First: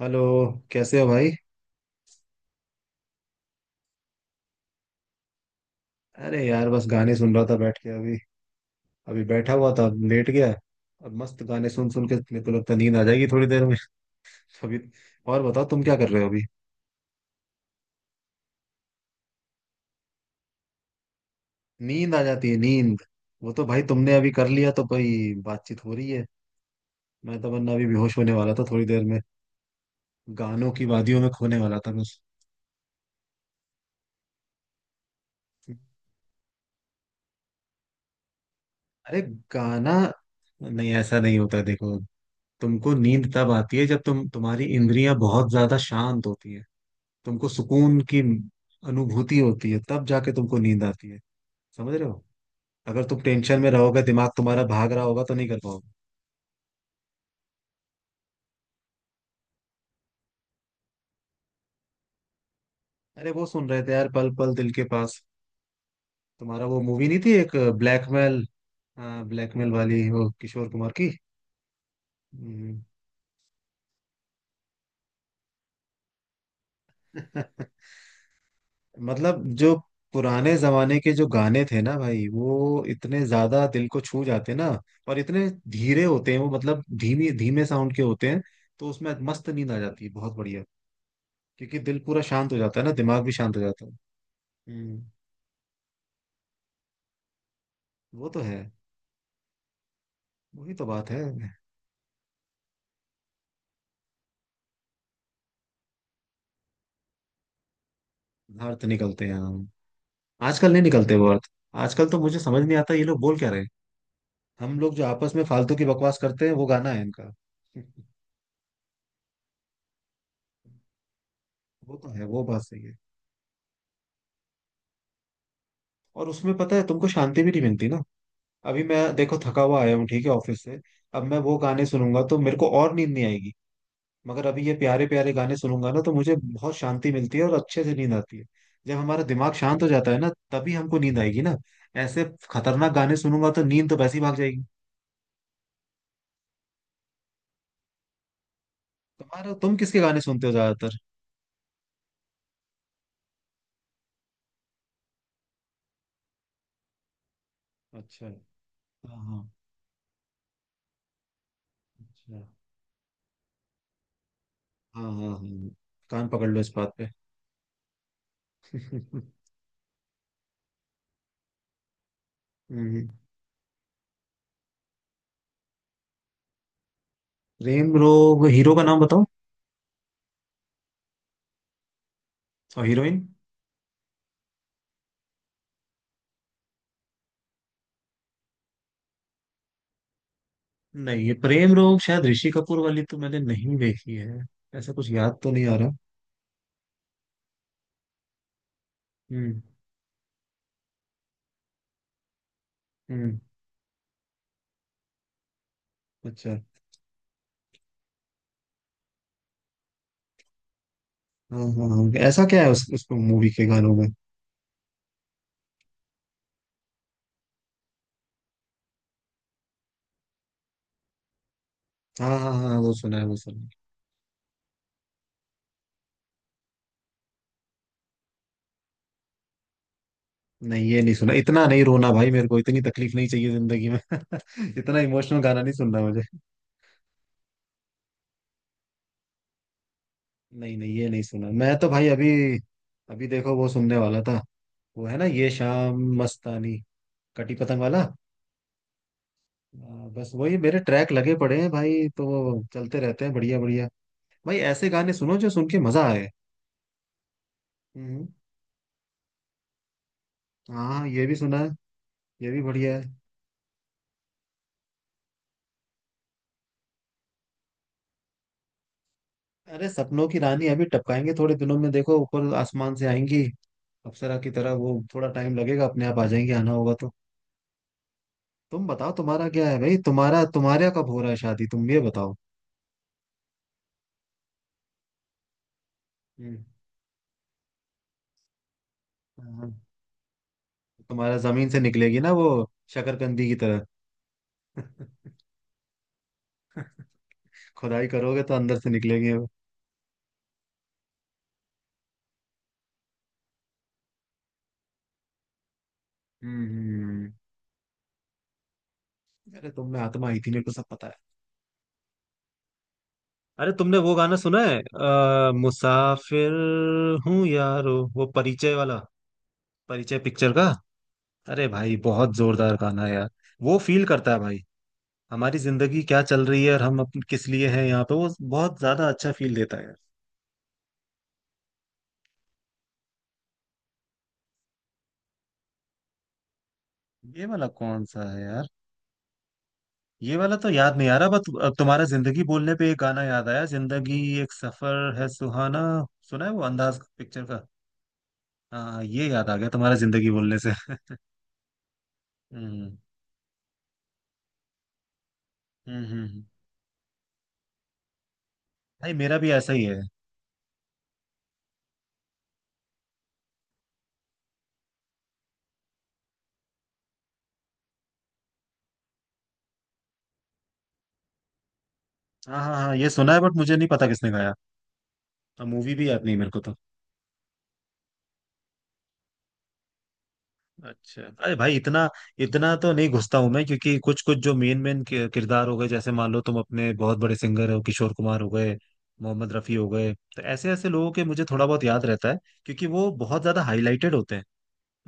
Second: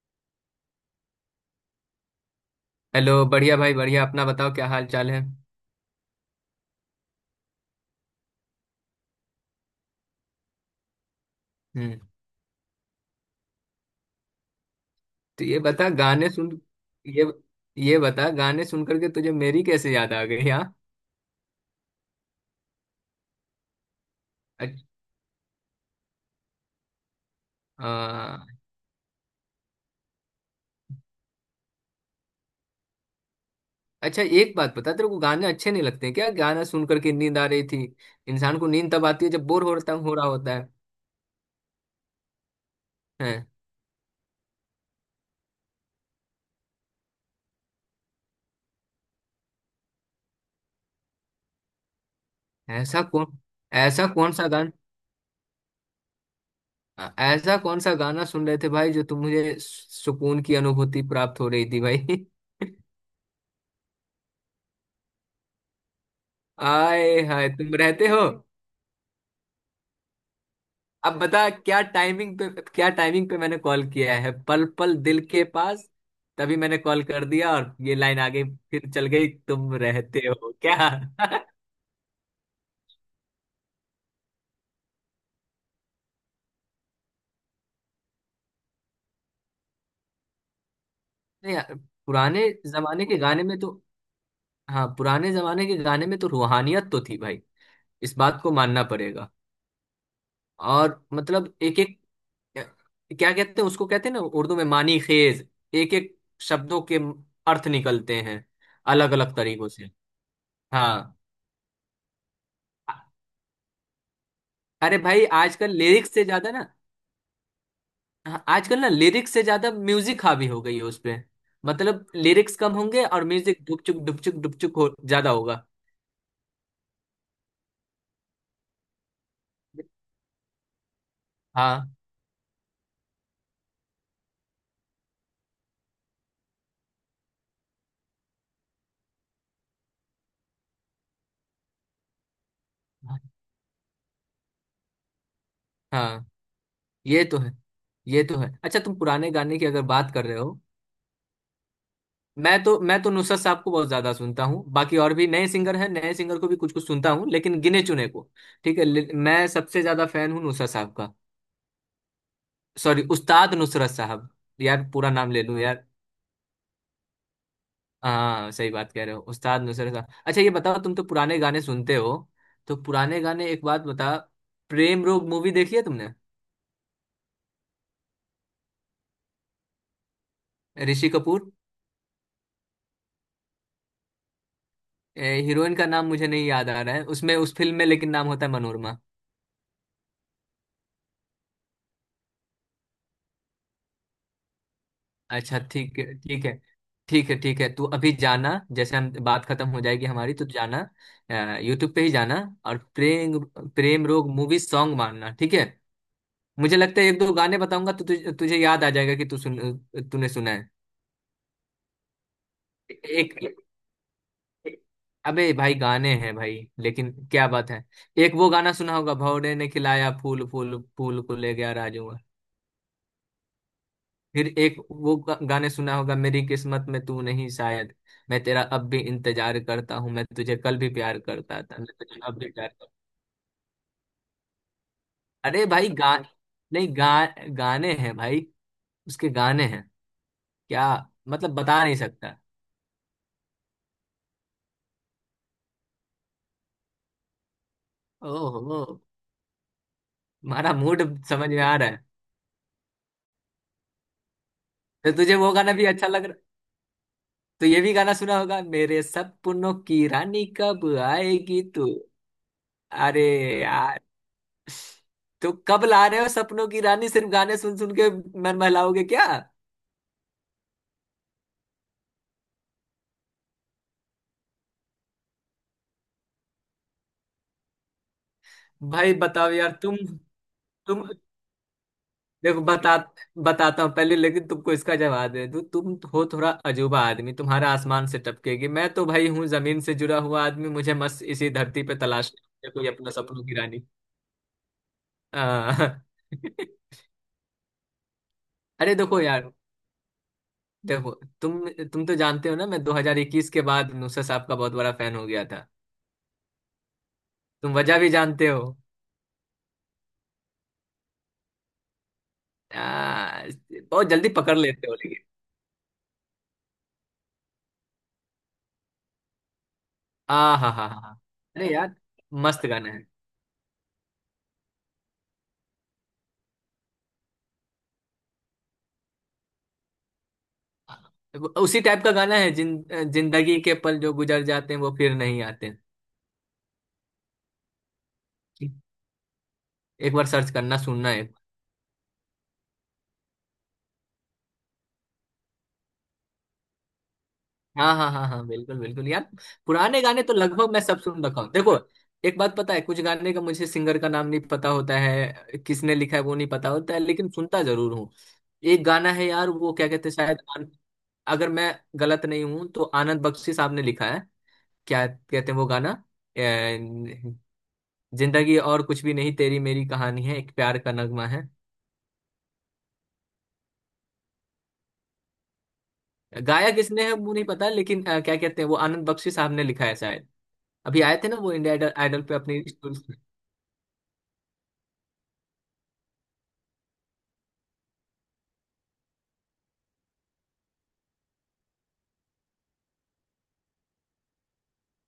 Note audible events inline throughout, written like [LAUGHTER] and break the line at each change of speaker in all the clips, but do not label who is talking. Hello. कैसे हो भाई?
हेलो। बढ़िया भाई बढ़िया। अपना बताओ, क्या हाल चाल है।
अरे यार, बस गाने सुन रहा था बैठ के। अभी अभी बैठा हुआ था, लेट गया। अब मस्त गाने सुन
हम्म।
सुन के मेरे को लगता है नींद आ जाएगी थोड़ी देर में। [LAUGHS] अभी। और
तो ये
बताओ, तुम
बता
क्या कर रहे हो
गाने
अभी?
सुन ये ये बता गाने सुन करके तुझे मेरी कैसे याद आ गई? हाँ।
नींद आ जाती है, नींद। वो तो भाई तुमने अभी कर लिया तो
अच-
भाई बातचीत हो रही है। मैं तो वरना अभी बेहोश होने
आ,
वाला था थोड़ी देर में। गानों की वादियों में खोने वाला था बस।
अच्छा, एक बात बता, तेरे को गाने अच्छे नहीं लगते क्या? गाना सुन करके नींद आ रही थी? इंसान को नींद तब
अरे,
आती है जब बोर हो
गाना
रहा हो रहा होता है।
नहीं, ऐसा नहीं होता, देखो। तुमको नींद
हैं?
तब आती है जब तुम्हारी इंद्रियां बहुत ज्यादा शांत होती है। तुमको सुकून की अनुभूति होती है तब जाके तुमको नींद आती है। समझ रहे हो?
ऐसा
अगर तुम
कौन
टेंशन में रहोगे,
ऐसा
दिमाग
कौन सा
तुम्हारा
गाना
भाग रहा होगा तो नहीं कर पाओगे।
ऐसा कौन सा गाना सुन रहे थे भाई, जो तुम मुझे सुकून की अनुभूति प्राप्त हो रही थी भाई? [LAUGHS]
अरे वो सुन रहे थे यार, पल पल दिल के पास। तुम्हारा वो मूवी नहीं
आए
थी
हाय,
एक,
तुम रहते हो।
ब्लैकमेल। हाँ, ब्लैकमेल वाली, वो किशोर कुमार की।
अब बता, क्या टाइमिंग पे
हम्म।
क्या टाइमिंग पे मैंने कॉल किया है, पल पल दिल के पास। तभी मैंने कॉल कर दिया और
[LAUGHS]
ये लाइन आ गई। फिर चल गई,
मतलब जो
तुम रहते हो
पुराने
क्या?
जमाने के जो
[LAUGHS]
गाने थे ना भाई, वो इतने ज्यादा दिल को छू जाते ना। और इतने धीरे होते हैं वो, मतलब धीमी धीमे साउंड के होते हैं। तो उसमें मस्त नींद आ जाती है, बहुत बढ़िया।
नहीं यार।
क्योंकि दिल पूरा
पुराने
शांत हो जाता है ना,
जमाने के
दिमाग भी
गाने
शांत
में
हो
तो
जाता है।
हाँ,
हम्म।
पुराने जमाने के गाने में तो रूहानियत तो थी भाई। इस
वो
बात
तो
को
है।
मानना पड़ेगा।
वही तो
और
बात है।
मतलब, एक एक, क्या कहते हैं उसको, कहते हैं ना, उर्दू में मानी खेज। एक एक शब्दों के अर्थ निकलते हैं,
अर्थ
अलग
निकलते हैं,
अलग
हम।
तरीकों से।
आजकल नहीं निकलते
हाँ।
वो अर्थ। आजकल तो मुझे समझ नहीं आता ये लोग बोल क्या रहे हैं। हम लोग
अरे
जो
भाई,
आपस में
आजकल
फालतू की
लिरिक्स
बकवास
से
करते
ज्यादा
हैं
ना
वो गाना है इनका। [LAUGHS]
हाँ, आजकल ना, लिरिक्स से ज्यादा म्यूजिक हावी हो गई है उसपे।
वो
मतलब
तो है, वो
लिरिक्स
बात
कम
सही है।
होंगे और म्यूजिक डुपचुक डुपचुक डुपचुक हो ज्यादा होगा।
और उसमें पता है तुमको शांति भी नहीं मिलती ना। अभी मैं देखो थका हुआ आया हूँ, ठीक है, ऑफिस से। अब मैं वो
हाँ,
गाने सुनूंगा तो मेरे को और नींद नहीं आएगी। मगर अभी ये प्यारे प्यारे गाने सुनूंगा ना, तो मुझे बहुत शांति मिलती है और अच्छे से नींद आती है। जब हमारा दिमाग शांत हो जाता है ना, तभी हमको नींद आएगी ना। ऐसे खतरनाक गाने सुनूंगा तो नींद तो वैसे ही भाग जाएगी।
हाँ। ये तो है। ये तो है। अच्छा, तुम पुराने
तुम्हारा
गाने की
तुम
अगर
किसके
बात
गाने
कर रहे
सुनते हो
हो,
ज्यादातर?
मैं तो नुसरत साहब को बहुत ज्यादा सुनता हूँ। बाकी और भी नए सिंगर हैं, नए सिंगर को भी कुछ कुछ सुनता हूँ लेकिन गिने चुने
अच्छा।
को। ठीक है,
हाँ
मैं
हाँ।
सबसे ज्यादा फैन हूँ नुसरत साहब का।
अच्छा।
सॉरी, उस्ताद नुसरत साहब। यार
हाँ
पूरा
हाँ
नाम ले लूँ
हाँ।
यार।
कान पकड़ लो इस बात पे।
हाँ, सही बात कह रहे हो,
[LAUGHS]
उस्ताद नुसरत साहब। अच्छा, ये बताओ, तुम तो पुराने गाने सुनते हो। तो
हम्म।
पुराने गाने, एक बात बता, प्रेम रोग मूवी देखी है तुमने?
प्रेम रोग? हीरो का नाम बताओ।
ऋषि कपूर।
और हीरोइन?
हीरोइन का नाम मुझे नहीं याद आ रहा है उसमें, उस फिल्म में, लेकिन नाम होता है मनोरमा।
नहीं, ये प्रेम रोग शायद ऋषि कपूर वाली तो मैंने नहीं देखी है। ऐसा कुछ याद तो
अच्छा,
नहीं आ रहा।
ठीक है, ठीक है। ठीक है, ठीक है, तू अभी जाना, जैसे हम बात
हम्म
खत्म हो जाएगी हमारी, तो जाना यूट्यूब पे ही जाना। और प्रेम
हम्म।
प्रेम रोग मूवी सॉन्ग मारना, ठीक है।
अच्छा।
मुझे लगता है एक दो गाने बताऊंगा तो तुझे याद आ जाएगा कि तू सुन तूने सुना है।
हाँ हाँ हाँ, ऐसा क्या है उस
एक।
मूवी के गानों में?
अबे भाई, गाने हैं भाई, लेकिन क्या बात है। एक वो गाना सुना होगा, भौरे ने खिलाया फूल, फूल फूल को ले गया राजू।
हाँ हाँ हाँ, वो सुना है, वो सुना है।
फिर एक वो गाने सुना होगा, मेरी किस्मत में तू नहीं शायद। मैं तेरा अब भी इंतजार करता हूँ, मैं तुझे कल भी
नहीं, ये नहीं
प्यार
सुना।
करता
इतना
था,
नहीं
मैं
रोना
तुझे
भाई,
अब
मेरे
भी
को
प्यार
इतनी
करता
तकलीफ नहीं चाहिए जिंदगी में। [LAUGHS] इतना इमोशनल
हूं।
गाना
अरे
नहीं
भाई,
सुनना
गा
मुझे।
नहीं, गा गाने हैं भाई। उसके गाने हैं।
नहीं
क्या,
नहीं, ये नहीं सुना
मतलब
मैं
बता
तो
नहीं
भाई। अभी
सकता।
अभी देखो वो सुनने वाला था। वो है ना ये शाम मस्तानी, कटी पतंग वाला।
ओहो।
बस वही
तुम्हारा
मेरे
मूड
ट्रैक लगे
समझ
पड़े
में
हैं
आ रहा है।
भाई, तो वो चलते रहते हैं, बढ़िया बढ़िया। भाई ऐसे
तो
गाने
तुझे
सुनो जो
वो
सुन
गाना
के
भी
मजा
अच्छा लग।
आए।
तो ये भी गाना
हम्म।
सुना होगा, मेरे सपनों की रानी कब
हाँ, ये भी सुना
आएगी
है,
तू।
ये भी बढ़िया है।
अरे यार, तो कब ला रहे हो सपनों की रानी? सिर्फ गाने सुन सुन के मन बहलाओगे क्या?
अरे, सपनों की रानी अभी टपकाएंगे थोड़े दिनों में, देखो ऊपर आसमान से आएंगी। अप्सरा की तरह, वो थोड़ा टाइम लगेगा, अपने आप आ जाएंगी, आना होगा तो। तुम बताओ
भाई
तुम्हारा
बताओ
क्या
यार,
है भाई,
तुम
तुम्हारा तुम्हारे यहाँ
तुम
कब हो रहा है शादी? तुम ये बताओ।
देखो, बताता हूँ पहले, लेकिन तुमको इसका जवाब दे दूँ। तुम हो थोड़ा
हम्म।
अजूबा आदमी, तुम्हारा आसमान से टपकेगी, मैं तो भाई हूँ
हाँ,
जमीन से जुड़ा हुआ आदमी, मुझे मस्त
तुम्हारा
इसी
जमीन से
धरती पे
निकलेगी ना
तलाश
वो,
है कोई अपना सपनों
शकरकंदी की
की
तरह।
रानी। आ, [LAUGHS]
[LAUGHS] खुदाई करोगे तो अंदर से
अरे देखो
निकलेगी वो।
यार, देखो, तुम तो जानते हो ना, मैं 2021 के बाद नुसरत साहब का बहुत बड़ा फैन हो गया था।
हम्म हम्म, हम्म।
तुम वजह भी जानते हो।
अरे, तुम में आत्मा आई थी, मेरे को सब पता है।
आ,
अरे तुमने
बहुत
वो
जल्दी
गाना
पकड़
सुना है?
लेते हो लेकिन।
मुसाफिर हूँ यारो, वो परिचय वाला, परिचय
आ
पिक्चर का।
हा हा हा हा।
अरे
अरे यार,
भाई बहुत
मस्त
जोरदार
गाना
गाना
है।
है यार। वो फील करता है भाई, हमारी जिंदगी क्या चल रही है और हम अपन किस लिए हैं यहाँ पे, वो बहुत ज्यादा अच्छा फील देता है यार।
उसी टाइप का गाना है, जिन जिंदगी के पल जो गुजर जाते हैं वो फिर नहीं आते।
ये वाला कौन सा है यार?
एक बार
ये
सर्च
वाला तो
करना,
याद नहीं
सुनना
आ रहा,
है।
बट अब तुम्हारा जिंदगी बोलने पे एक गाना याद आया, जिंदगी एक सफर है सुहाना। सुना है, वो अंदाज पिक्चर का।
हाँ, हाँ, हाँ, हाँ, बिल्कुल,
हाँ
बिल्कुल
ये
यार।
याद आ गया तुम्हारा
पुराने गाने
जिंदगी
तो
बोलने
लगभग
से।
मैं सब
[LAUGHS]
सुन रखा हूँ देखो। एक बात पता है,
हम्म
कुछ गाने का मुझे सिंगर का नाम नहीं पता होता है, किसने
हम्म
लिखा है
हम्म,
वो
हम्म।
नहीं पता होता है, लेकिन सुनता जरूर। एक गाना
भाई
है
मेरा
यार,
भी ऐसा
वो
ही
क्या
है।
कहते हैं शायद, अगर मैं गलत नहीं हूं तो आनंद बख्शी साहब ने लिखा है। क्या कहते हैं वो गाना? अ, जिंदगी और कुछ भी नहीं, तेरी मेरी कहानी है, एक प्यार का नगमा है।
हाँ हाँ हाँ ये सुना है, बट मुझे नहीं पता किसने गाया। अब मूवी भी याद नहीं मेरे को
गाया
तो।
किसने है वो नहीं पता, लेकिन क्या कहते हैं वो, आनंद बख्शी साहब ने लिखा है शायद। अभी आए
अच्छा।
थे ना वो
अरे
इंडिया
भाई
आइडल,
इतना,
आइडल पे अपनी
इतना तो नहीं
स्टोरी।
घुसता हूं मैं, क्योंकि कुछ कुछ जो मेन मेन किरदार हो गए, जैसे मान लो तुम अपने बहुत बड़े सिंगर हो, किशोर कुमार हो गए, मोहम्मद रफी हो गए, तो ऐसे ऐसे लोगों के मुझे थोड़ा बहुत याद रहता है। क्योंकि वो बहुत ज्यादा हाईलाइटेड होते हैं।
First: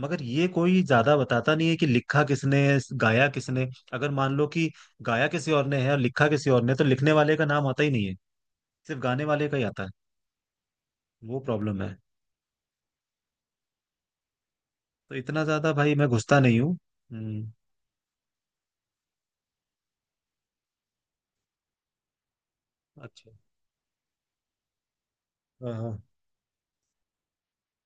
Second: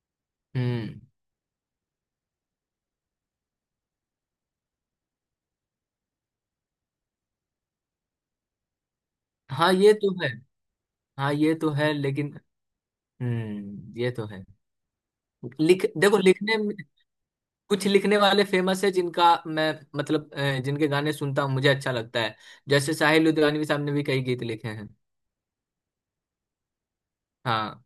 मगर ये कोई
हम्म।
ज्यादा बताता नहीं है कि लिखा किसने, गाया किसने। अगर मान लो कि गाया किसी और ने है और लिखा किसी और ने, तो लिखने वाले का नाम आता ही नहीं है, सिर्फ गाने वाले का ही
हाँ,
आता है।
ये तो है। हाँ,
वो
ये तो
प्रॉब्लम
है,
है।
लेकिन। हम्म, ये तो है।
तो इतना ज्यादा
लिख
भाई मैं
देखो,
घुसता
लिखने
नहीं हूँ। हम्म।
कुछ लिखने वाले फेमस है, जिनका मैं, मतलब जिनके गाने सुनता हूँ मुझे अच्छा लगता है। जैसे साहिल
अच्छा।
लुधियानवी साहब ने भी कई गीत लिखे हैं।
हाँ हाँ।
हाँ,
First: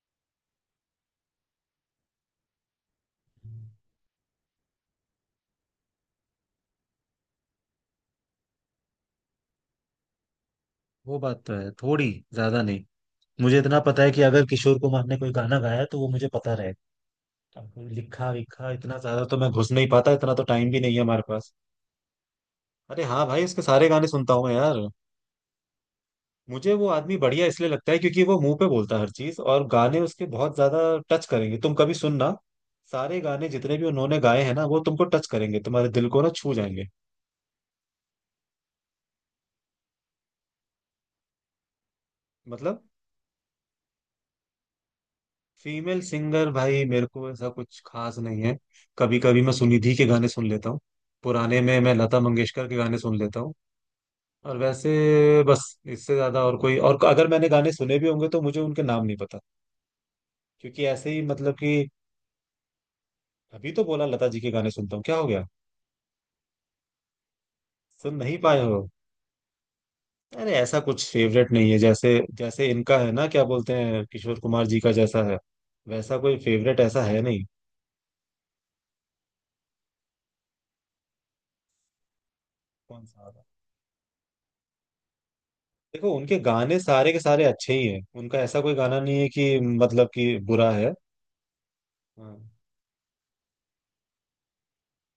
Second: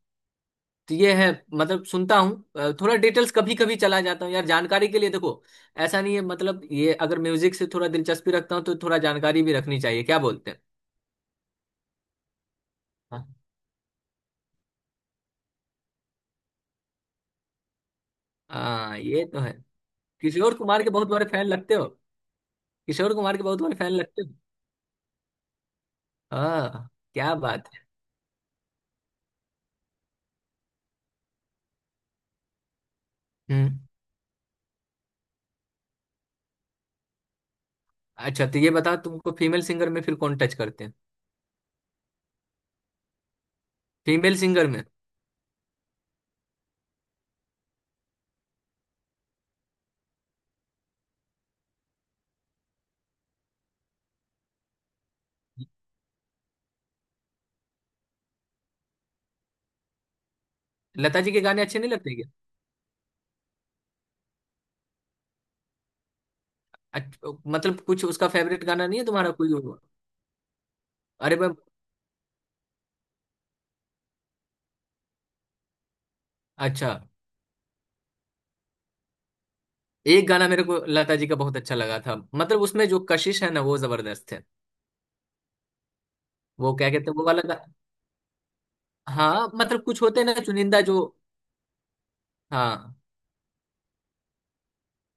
तो ये है। मतलब सुनता हूँ, थोड़ा डिटेल्स कभी कभी चला जाता हूँ यार जानकारी के लिए, देखो। ऐसा नहीं है, मतलब ये, अगर म्यूजिक से थोड़ा दिलचस्पी रखता हूँ तो थोड़ा जानकारी भी रखनी चाहिए, क्या बोलते हैं।
वो बात तो है, थोड़ी ज्यादा नहीं।
हाँ,
मुझे इतना पता है कि अगर किशोर कुमार ने कोई गाना गाया तो वो मुझे पता रहेगा। कोई लिखा विखा इतना
हाँ,
ज्यादा
ये
तो
तो
मैं
है।
घुस नहीं पाता, इतना तो
किशोर
टाइम भी
कुमार के
नहीं है
बहुत
हमारे
बड़े फैन
पास।
लगते हो।
अरे
किशोर
हाँ
कुमार के
भाई, उसके
बहुत बड़े
सारे
फैन
गाने
लगते हो।
सुनता हूँ मैं यार। मुझे वो
हाँ,
आदमी
क्या
बढ़िया इसलिए
बात है।
लगता है क्योंकि वो मुंह पे बोलता है हर चीज, और गाने उसके बहुत ज्यादा टच करेंगे, तुम कभी सुनना। सारे गाने जितने
हम्म।
भी उन्होंने गाए हैं ना, वो तुमको टच करेंगे, तुम्हारे दिल को ना छू जाएंगे।
अच्छा, तो ये बताओ, तुमको फीमेल सिंगर में फिर कौन टच करते हैं?
मतलब,
फीमेल सिंगर में?
फीमेल सिंगर भाई मेरे को ऐसा कुछ खास नहीं है। कभी कभी मैं सुनिधि के गाने सुन लेता हूँ। पुराने में मैं लता मंगेशकर के गाने सुन लेता हूँ। और वैसे बस। इससे ज्यादा और कोई, और अगर मैंने गाने सुने भी होंगे तो मुझे उनके नाम नहीं पता। क्योंकि ऐसे
लता
ही,
जी के
मतलब
गाने
कि,
अच्छे नहीं लगते क्या?
अभी तो बोला लता जी के गाने सुनता हूँ, क्या हो गया?
मतलब, कुछ
सुन
उसका
नहीं पाए
फेवरेट गाना
हो?
नहीं है तुम्हारा, कोई और?
अरे ऐसा कुछ
अरे मैं,
फेवरेट नहीं है, जैसे जैसे इनका है ना, क्या बोलते हैं, किशोर कुमार जी का जैसा है, वैसा कोई फेवरेट
अच्छा,
ऐसा है नहीं।
एक गाना मेरे को लता जी का बहुत अच्छा लगा था, मतलब उसमें जो
कौन सा?
कशिश है ना वो जबरदस्त है।
देखो उनके
वो
गाने
क्या कहते
सारे
हैं,
के
वो वाला
सारे अच्छे ही हैं, उनका ऐसा कोई गाना नहीं है
हाँ,
कि
मतलब कुछ
मतलब
होते हैं ना
कि बुरा
चुनिंदा
है।
जो।
हाँ।
हाँ,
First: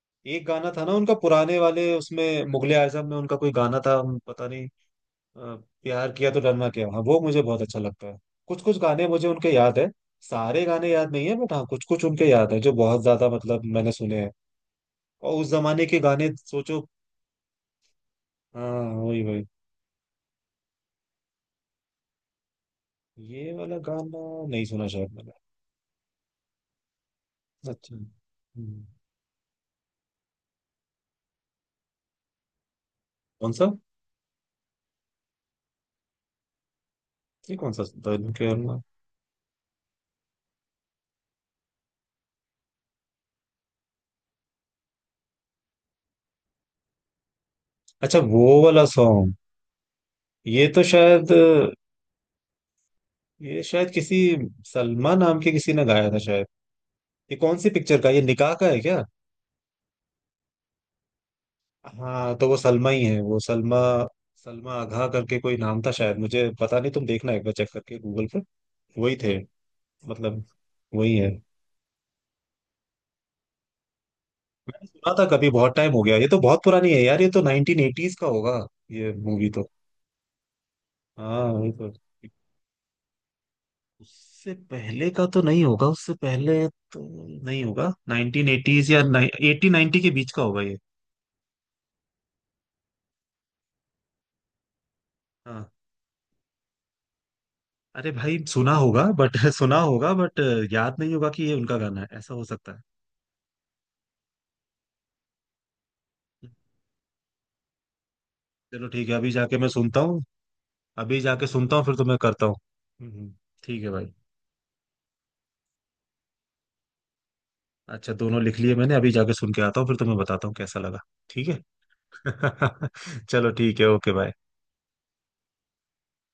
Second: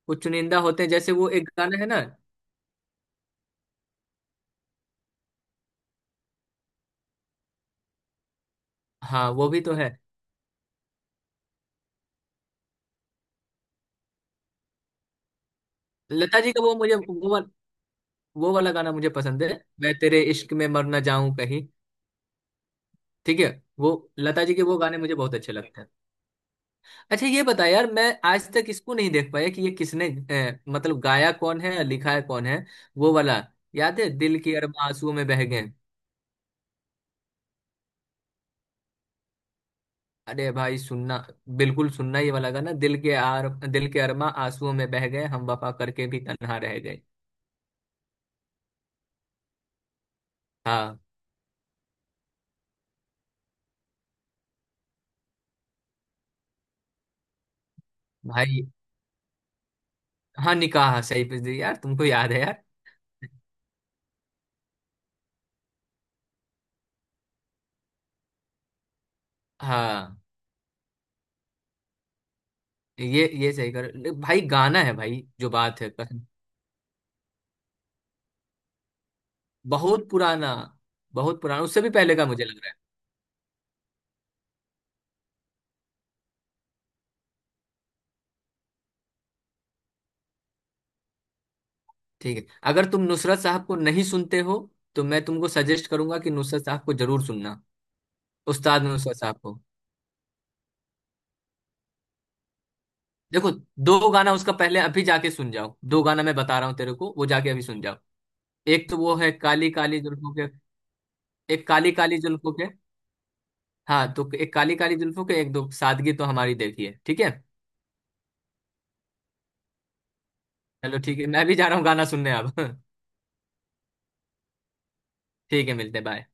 कुछ
एक
चुनिंदा
गाना था
होते हैं,
ना
जैसे
उनका
वो एक
पुराने
गाना है
वाले,
ना।
उसमें मुगले आजम में उनका कोई गाना था, हम पता नहीं, अ, प्यार किया तो डरना क्या, हाँ वो मुझे बहुत अच्छा लगता है। कुछ कुछ गाने मुझे
हाँ, वो
उनके
भी तो
याद है।
है।
सारे गाने याद नहीं है, बट हाँ कुछ कुछ उनके याद है जो बहुत ज्यादा मतलब मैंने सुने हैं। और उस जमाने के गाने,
लता जी का
सोचो।
वो वाला वो
हाँ
वाला गाना मुझे
वही
पसंद
वही।
है। मैं तेरे इश्क में मर ना जाऊं कहीं। ठीक है।
ये वाला
वो
गाना
लता जी के
नहीं
वो
सुना
गाने
शायद
मुझे
मैंने।
बहुत अच्छे लगते हैं। अच्छा, ये बता यार,
अच्छा।
मैं आज तक
हम्म।
इसको नहीं देख पाया कि ये किसने, मतलब गाया कौन है, लिखा है कौन है, वो वाला।
कौन सा?
याद है, दिल के अरमां आंसुओं में बह गए?
ये कौन सा था?
अरे भाई, सुनना, बिल्कुल सुनना ये वाला गाना, दिल के अरमां आंसुओं में बह गए, हम वफा करके भी तन्हा रह गए।
अच्छा वो वाला सॉन्ग। ये तो
हाँ
शायद, ये शायद किसी सलमा नाम के किसी ने गाया था शायद। ये कौन सी पिक्चर का, ये निकाह
भाई।
का है क्या?
हाँ, निकाह, सही पे जी यार, तुमको याद
हाँ
है
तो वो
यार।
सलमा ही है, वो सलमा। सलमा आघा करके कोई नाम था शायद, मुझे पता नहीं, तुम देखना एक बार चेक करके गूगल पर। वही थे।
हाँ,
मतलब वही है।
ये सही कर ले, भाई गाना
मैंने
है
सुना
भाई,
था कभी,
जो
बहुत
बात है
टाइम हो गया,
कसम।
ये तो बहुत पुरानी है यार, ये तो 1980s का होगा ये मूवी तो।
बहुत पुराना। बहुत
हाँ
पुराना,
वही
उससे भी
तो।
पहले का मुझे लग रहा है।
उससे पहले का तो नहीं होगा, उससे पहले तो नहीं होगा, 1980s या 80-90 के बीच का होगा ये।
ठीक है। अगर तुम नुसरत साहब को नहीं सुनते हो तो मैं तुमको
हाँ।
सजेस्ट करूंगा कि नुसरत साहब को जरूर सुनना।
अरे भाई सुना
उस्ताद
होगा
नुसरत
बट
साहब
[LAUGHS]
को।
सुना होगा बट याद नहीं होगा कि ये उनका गाना है, ऐसा हो सकता है।
देखो, दो गाना उसका पहले अभी जाके सुन जाओ, दो गाना मैं बता रहा हूँ तेरे को, वो जाके अभी सुन जाओ।
चलो
एक तो
ठीक
वो
है,
है,
अभी जाके मैं
काली
सुनता
काली
हूँ।
जुल्फों के।
अभी जाके
एक,
सुनता हूँ
काली
फिर तो मैं
काली
करता
जुल्फों
हूँ।
के।
हम्म, हम्म, ठीक है भाई।
हाँ, तो एक काली काली जुल्फों के, एक दो सादगी तो हमारी देखी है, ठीक है।
अच्छा दोनों लिख लिए मैंने, अभी जाके सुन के आता हूँ फिर तुम्हें बताता हूँ कैसा
चलो
लगा।
ठीक है, मैं
ठीक
भी
है।
जा रहा हूँ गाना सुनने अब। [LAUGHS]
[LAUGHS] चलो ठीक है, ओके भाई।
ठीक है, मिलते हैं, बाय।